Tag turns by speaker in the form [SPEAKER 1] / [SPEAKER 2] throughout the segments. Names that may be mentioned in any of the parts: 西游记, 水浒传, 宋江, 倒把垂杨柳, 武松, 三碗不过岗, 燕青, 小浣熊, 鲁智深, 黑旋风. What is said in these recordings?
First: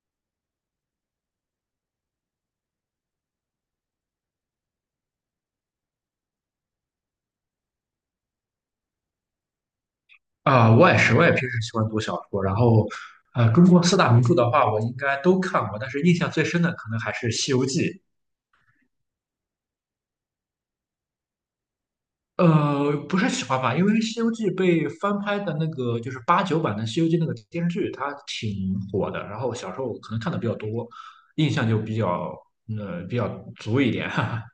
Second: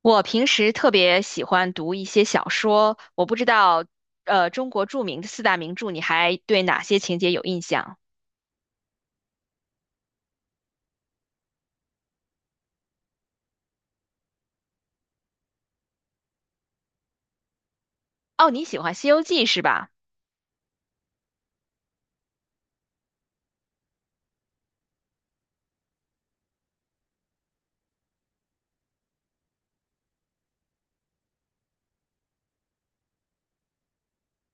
[SPEAKER 1] 我平时特别喜欢读一些小说，我不知道，中国著名的四大名著，你还对哪些情节有印象？
[SPEAKER 2] 啊、我也是，我也平时喜欢读小说。然后，中国四大名著的话，我应该都看过，但是印象最深的可能还是《西游记》。
[SPEAKER 1] 哦，你喜欢《西游记》是吧？
[SPEAKER 2] 不是喜欢吧，因为《西游记》被翻拍的那个就是八九版的《西游记》那个电视剧，它挺火的。然后小时候可能看的比较多，印象就比较呃比较足一点。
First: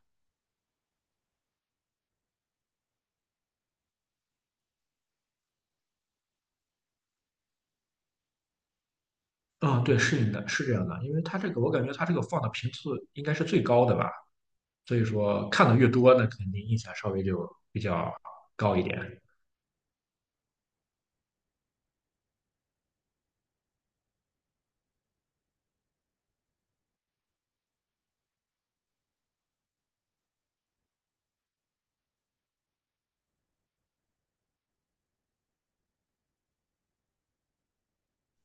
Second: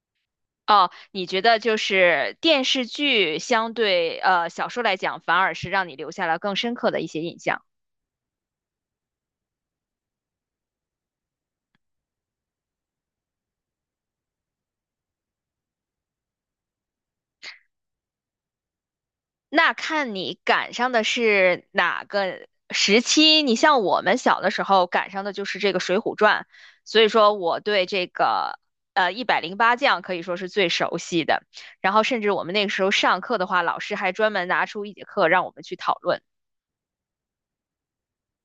[SPEAKER 1] 哦，你觉得就是电视剧相对小说来讲，反而是让你留下了更深刻的一些印象。
[SPEAKER 2] 嗯，对，是的，是这样的，因为它这个我感觉它这个放的频次应该是最高的吧，所以说看的越多，那肯定印象稍微就比较高一点。
[SPEAKER 1] 那看你赶上的是哪个时期。你像我们小的时候赶上的就是这个《水浒传》，所以说我对这个一百零八将可以说是最熟悉的。然后甚至我们那个时候上课的话，老师还专门拿出一节课让我们去讨论。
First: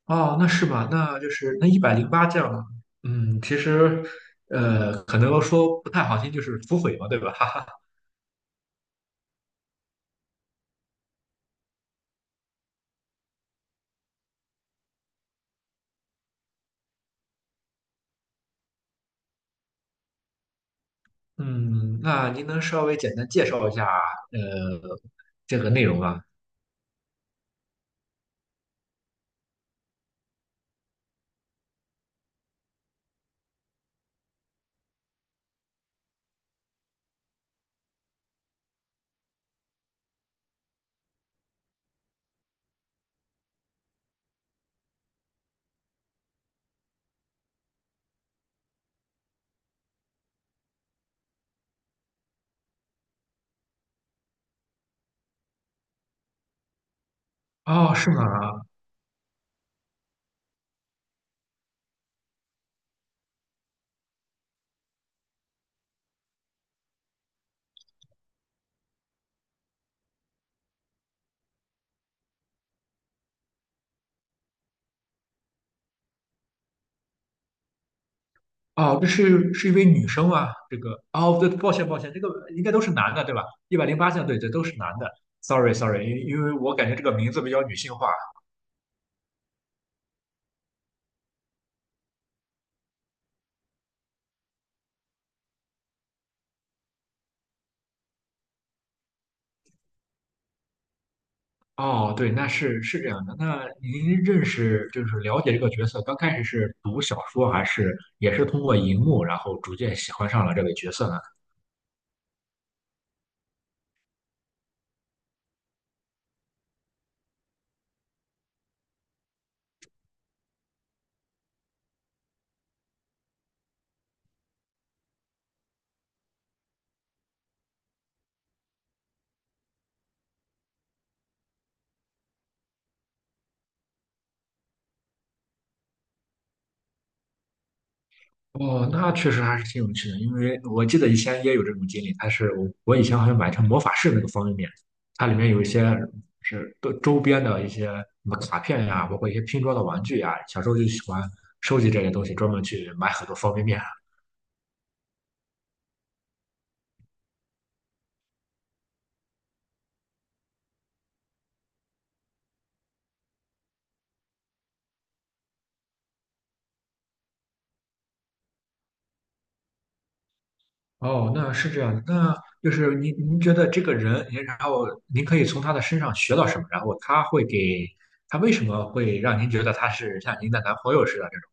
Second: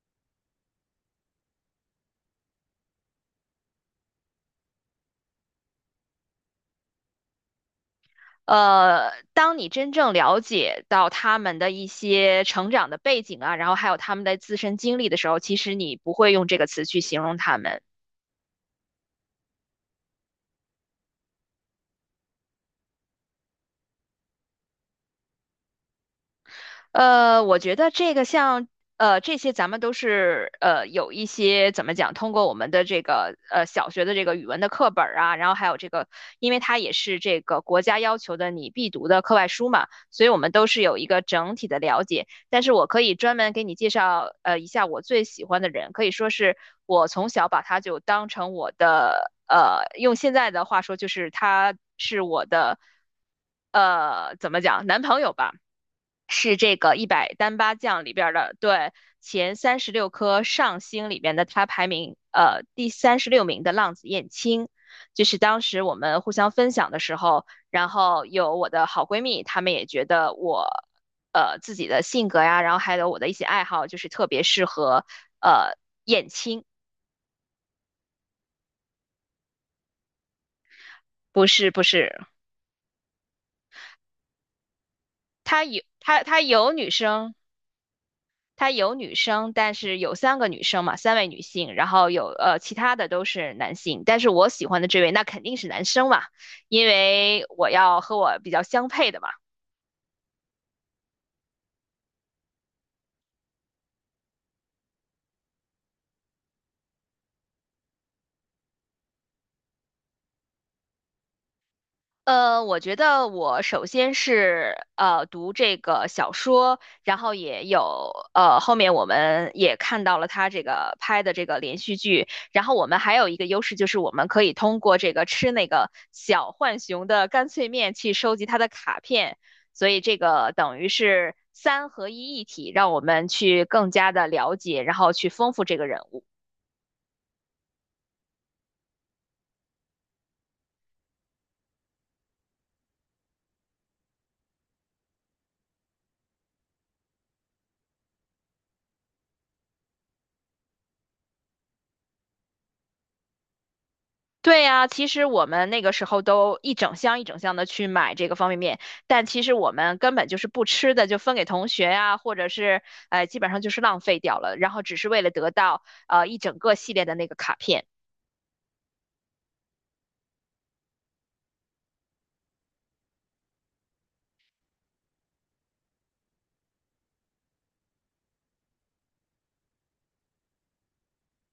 [SPEAKER 2] 哦，那是吧？那就是那一百零八将，嗯，其实，可能说不太好听，就是土匪嘛，对吧？哈哈。
[SPEAKER 1] 当你真正了解到他们的一些成长的背景啊，然后还有他们的自身经历的时候，其实你不会用这个词去形容他们。
[SPEAKER 2] 嗯，那您能稍微简单介绍一下，呃，这个内容吗？
[SPEAKER 1] 我觉得这个像这些，咱们都是有一些怎么讲，通过我们的这个小学的这个语文的课本儿啊，然后还有这个，因为它也是这个国家要求的你必读的课外书嘛，所以我们都是有一个整体的了解。但是我可以专门给你介绍一下我最喜欢的人，可以说是我从小把他就当成我的用现在的话说就是他是我的怎么讲男朋友吧。是这个一百单八
[SPEAKER 2] 哦，
[SPEAKER 1] 将
[SPEAKER 2] 是
[SPEAKER 1] 里边儿的，
[SPEAKER 2] 吗？
[SPEAKER 1] 对，前三十六颗上星里边的，他排名第三十六名的浪子燕青，就是当时我们互相分享的时候，然后有我的好闺蜜，她们也觉得我自己的性格呀，然后还有我的一些爱好，就是特别适合呃燕青，
[SPEAKER 2] 哦，这是一位女生吗？这个，哦，
[SPEAKER 1] 不
[SPEAKER 2] 对，
[SPEAKER 1] 是
[SPEAKER 2] 抱
[SPEAKER 1] 不
[SPEAKER 2] 歉，抱歉，这
[SPEAKER 1] 是，
[SPEAKER 2] 个应该都是男的，对吧？一百零八将，对对，都是男的。
[SPEAKER 1] 她有
[SPEAKER 2] Sorry，Sorry，
[SPEAKER 1] 她
[SPEAKER 2] 因
[SPEAKER 1] 她
[SPEAKER 2] 因为
[SPEAKER 1] 有
[SPEAKER 2] 我感
[SPEAKER 1] 女
[SPEAKER 2] 觉这个名
[SPEAKER 1] 生
[SPEAKER 2] 字比较女性化。
[SPEAKER 1] 他有女生，但是有三个女生嘛，三位女性，然后有其他的都是男性，但是我喜欢的这位那肯定是男生嘛，因为我要和我比较相配的嘛。
[SPEAKER 2] 哦，对，那是这样的。那您认识就是了解这个角色，刚开始是读小说，还是也是通过荧幕，然后逐渐喜欢上了这个角色呢？
[SPEAKER 1] 我觉得我首先是读这个小说，然后也有后面我们也看到了他这个拍的这个连续剧，然后我们还有一个优势就是我们可以通过这个吃那个小浣熊的干脆面去收集他的卡片，所以这个等于是三合一一体，让我们去更加的了解，然后去丰富这个人物。
[SPEAKER 2] 哦，那确实还是挺有趣的，因为我记得以前也有这种经历。它是我以前好像买成魔法师那个方便面，它里面有一些是边的一些什么卡片呀，包括一些拼装的玩具呀。小时候就喜欢收集这些东西，专门去买很多方便面。
[SPEAKER 1] 对呀，其实我们那个时候都一整箱一整箱的去买这个方便面，但其实我们根本就是不吃的，就分给同学呀、或者是基本上就是浪费掉了，然后只是为了得到一整个系列的那个卡片。
[SPEAKER 2] 哦，那是这样的，那就是您觉得这个人，您然后您可以从他的身上学到什么？然后他会给他为什么会让您觉得他是像您的男朋友似的这种？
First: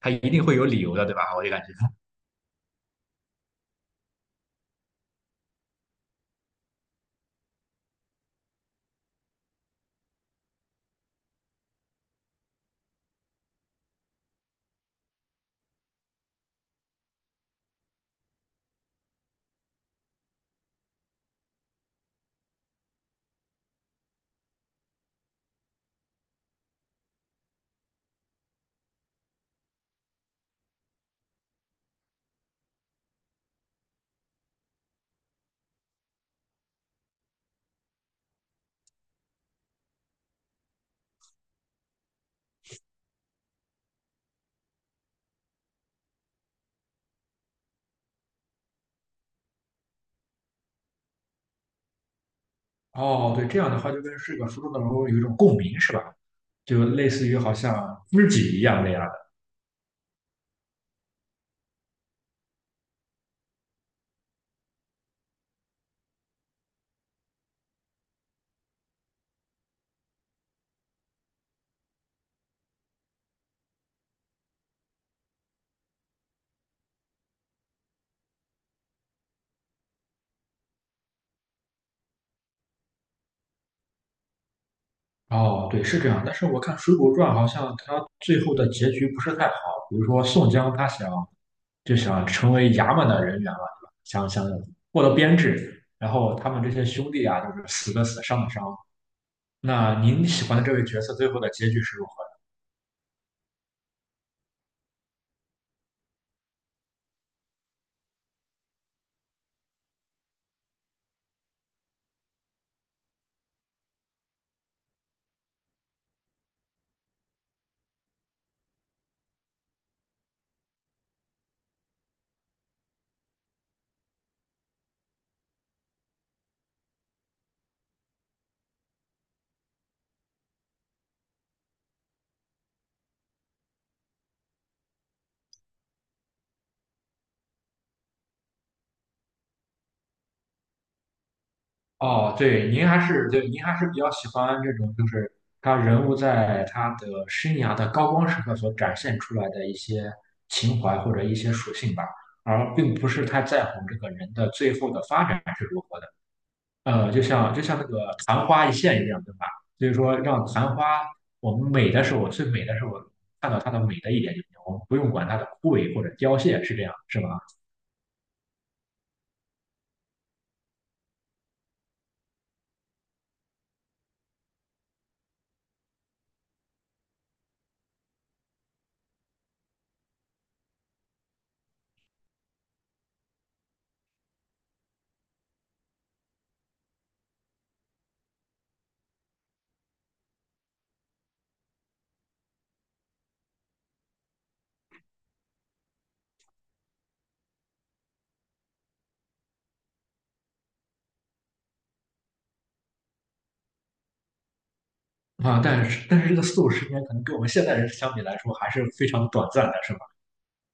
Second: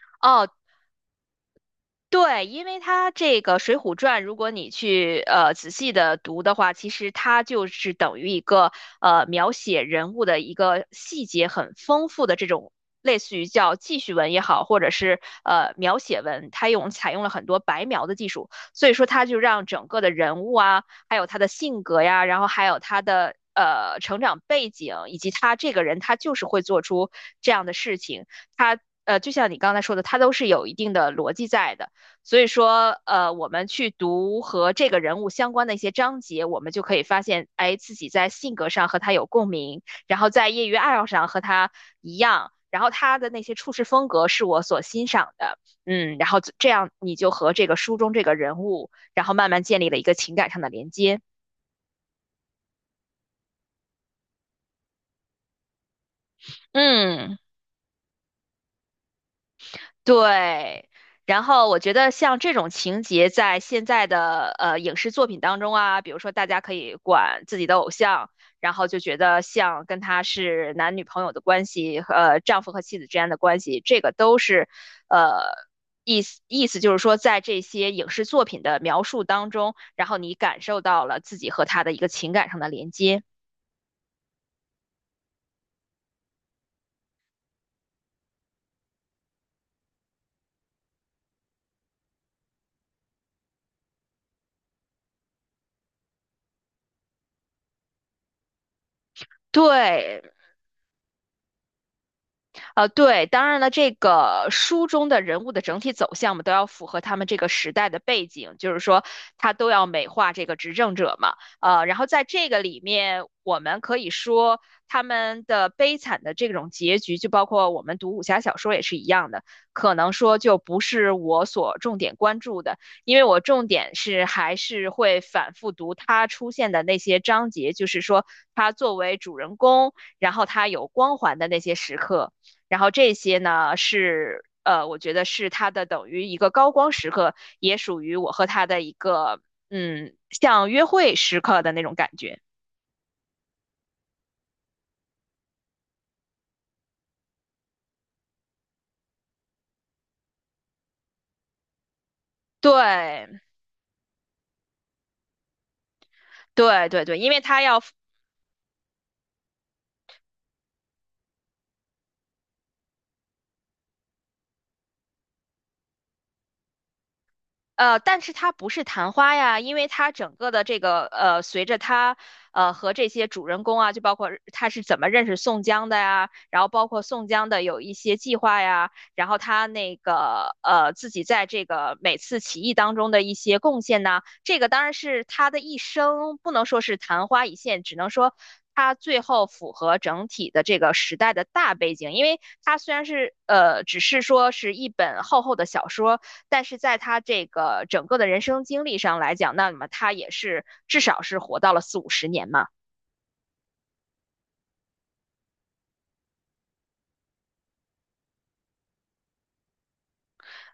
[SPEAKER 2] 他一定
[SPEAKER 1] 哦，
[SPEAKER 2] 会有理由的，对吧？我就感觉。
[SPEAKER 1] 对，因为它这个《水浒传》，如果你去仔细的读的话，其实它就是等于一个描写人物的一个细节很丰富的这种，类似于叫记叙文也好，或者是描写文，它采用了很多白描的技术，所以说它就让整个的人物啊，还有他的性格呀，然后还有他的，成长背景以及他这个人，他就是会做出这样的事情，他就像你刚才说的，他都是有一定的逻辑在的。所以说，我们去读和这个人物相关的一些章节，我们就可以发现，哎，自己在性格上和他有共鸣，然后在业余爱好上和他一样，然后他的那些处事风格是我所欣赏的。嗯，然后这样你就和这个书中这个人物，然后慢慢建立了一个情感上的连接。
[SPEAKER 2] 哦，对，这样的话就跟这个书中的人物有一种共鸣，是吧？就类似于
[SPEAKER 1] 嗯。
[SPEAKER 2] 好像知己一样那样。
[SPEAKER 1] 对，然后我觉得像这种情节，在现在的影视作品当中啊，比如说大家可以管自己的偶像，然后就觉得像跟他是男女朋友的关系，呃，丈夫和妻子之间的关系，这个都是呃意思就是说，在这些影视作品的描述当中，然后你感受到了自己和他的一个情感上的连接。
[SPEAKER 2] 哦，对，是这样。但是我看《水浒传》好像它最后的结局不是太好，比如说宋江他想就想成为衙门的人员嘛，对吧？想获得编制，然后他们这些兄弟啊，就是死的死，伤的伤。那
[SPEAKER 1] 对，
[SPEAKER 2] 您喜欢的这位角色最后的结局是如何？
[SPEAKER 1] 对，当然了，这个书中的人物的整体走向嘛，都要符合他们这个时代的背景，就是说他都要美化这个执政者嘛。然后在这个里面，我们可以说他们的悲惨的这种结局，就包括我们读武侠小说也是一样的，可能说就不是我所重点关注的，因为我重点是还是会反复读他出现的那些章节，就是说他作为主人公，然后他有光环的那些时刻。然后这些呢是我觉得是他的等于一个高光时刻，也属于我和他的一个嗯，像约会时刻的那种感
[SPEAKER 2] 哦，
[SPEAKER 1] 觉。
[SPEAKER 2] 对，您还是对，您还是比较喜欢这种，就是他人物在他的生涯的高光时刻所展现出来的一些情怀或者一些属性吧，而并不是太
[SPEAKER 1] 对
[SPEAKER 2] 在乎这个人的最后的发展是如何的。
[SPEAKER 1] 对对对，
[SPEAKER 2] 就
[SPEAKER 1] 因为
[SPEAKER 2] 像
[SPEAKER 1] 他要
[SPEAKER 2] 那个昙花一现一样，对吧？所以说，让昙花我们美的时候，最美的时候看到它的美的一点就行，我们不用管它的枯萎或者凋谢，是这样，是吧？
[SPEAKER 1] 但是它不是昙花呀，因为它整个的这个随着他和这些主人公啊，就包括他是怎么认识宋江的呀，然后包括宋江的有一些计划呀，然后他那个自己在这个每次起义当中的一些贡献呐，这个当然是他的一生，不能说是昙花一现，只能说。他最后符合整体的这个时代的大背景，因为它虽然是只是说是一本厚厚的小说，但是在他这个整个的人生经历上来讲，那么他也是至少是活到了四五十年嘛。
[SPEAKER 2] 啊，但是这个4、50年可能跟我们现代人相比来说还是非常短暂的，是吧？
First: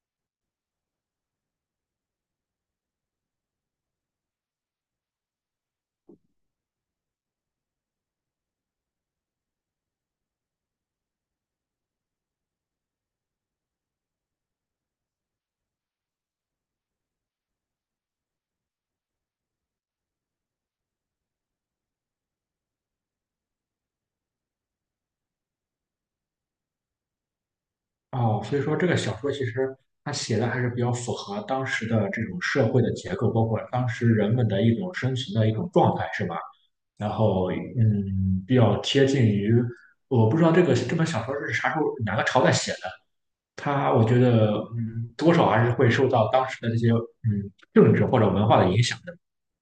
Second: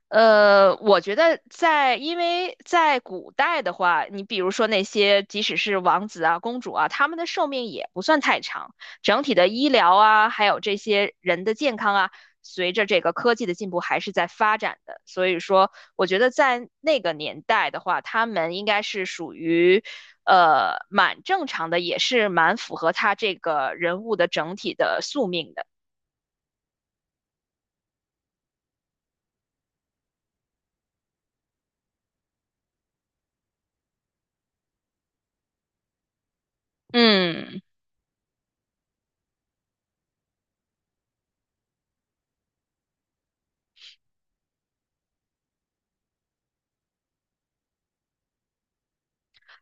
[SPEAKER 1] 我觉得在，因为在古代的话，你比如说那些即使是王子啊、公主啊，他们的寿命也不算太长，整体的医疗啊，还有这些人的健康啊，随着这个科技的进步还是在发展的。所以说，我觉得在那个年代的话，他们应该是属于，蛮正常的，也是蛮符合他这个人物的整体的宿命的。
[SPEAKER 2] 哦，所以说这个小说其实它写的还是比较符合当时的这种社会的结构，包括当时人们的一种生存的一种状态，是吧？然后，
[SPEAKER 1] 嗯。
[SPEAKER 2] 嗯，比较贴近于，我不知道这个这本小说是啥时候哪个朝代写的，它我觉得，嗯，多少还是会受到当时的这些，嗯，政治或者文化的影响的。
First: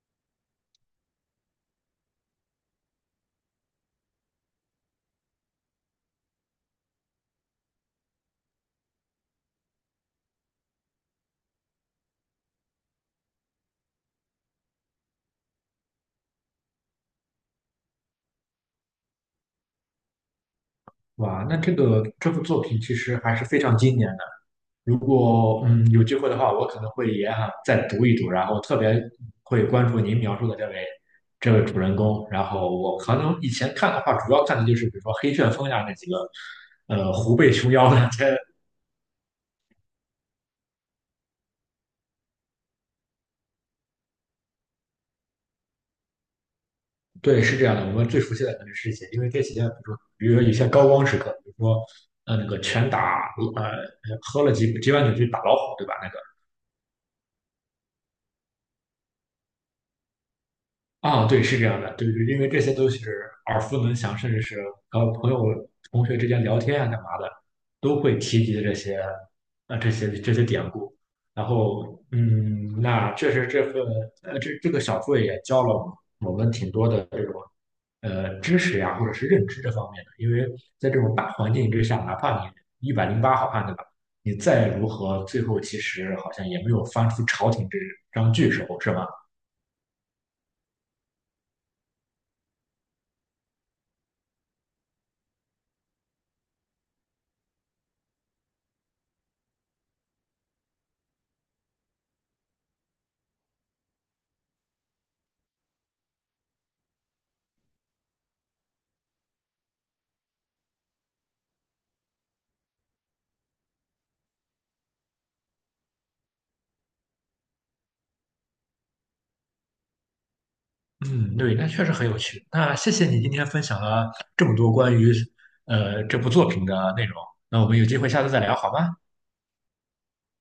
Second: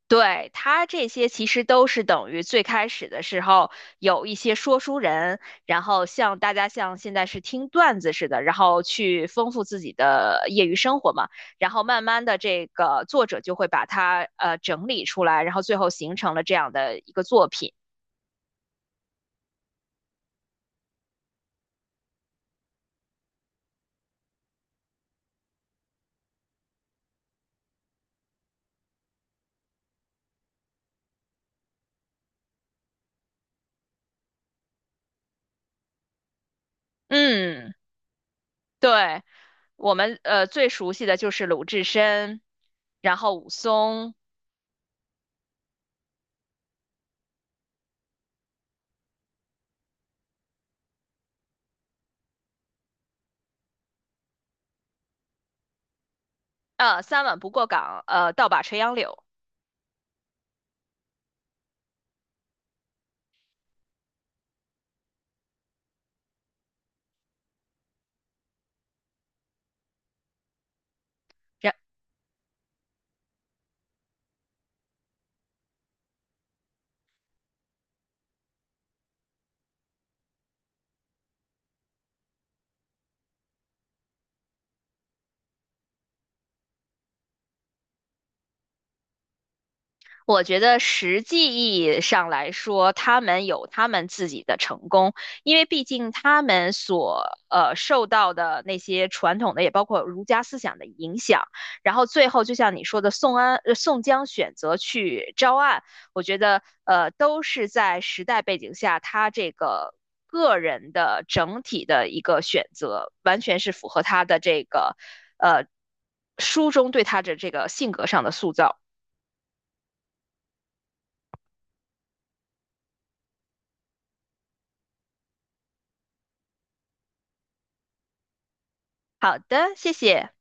[SPEAKER 1] 对，他这些其实都是等于最开始的时候有一些说书人，然后像大家像现在是听段子似的，然后去丰富自己的业余生活嘛。然后慢慢的，这个作者就会把它整理出来，然后最后形成了这样的一个作品。
[SPEAKER 2] 哇，那这个这部作品其实还是非常经典的如果嗯有机会的话，我可能会也想再读一读，然后特别会关注您描述的这位主人公。然后我可能以前看的话，主要看的就是比如说黑旋风呀那几个，虎背熊
[SPEAKER 1] 嗯，
[SPEAKER 2] 腰的。这
[SPEAKER 1] 对，我们最熟悉的就是鲁智深，然后武松，
[SPEAKER 2] 对是这样的，我们最熟悉的肯定是这些，因为这些比如说有些高光时刻，比如说那个拳打喝了几碗酒去打老虎，对吧？那个。
[SPEAKER 1] 三碗不过岗，倒把垂杨柳。
[SPEAKER 2] 啊，对，是这样的，对对，因为这些都是耳熟能详，甚至是和朋友、同学之间聊天啊、干嘛的，都会提及这些，啊，这些典故。然
[SPEAKER 1] 然。
[SPEAKER 2] 后，嗯，那确实这份，这个小说也教了我们挺多的这种，知识呀，或者是认知这方面的。因为在这种大环境之下，哪怕你108好汉，对吧？你再如何，最后其实好像也没有翻出朝廷这张巨手，是吧？
[SPEAKER 1] 我觉得实际意义上来说，他们有他们自己的成功，因为毕竟他们所受到的那些传统的，也包括儒家思想的影响，然后最后就像你说的，宋江选择去招安，我觉得都是在时代背景下，他这个个人的整体的一个选择，完全是符合他的这个呃书中对他的这个性格上的塑造。
[SPEAKER 2] 嗯，对，那确实很有趣。那谢谢你今天分享了这么多关于这部作品的内容。那我们有机会下次再聊，好吗？
[SPEAKER 1] 好的，谢谢。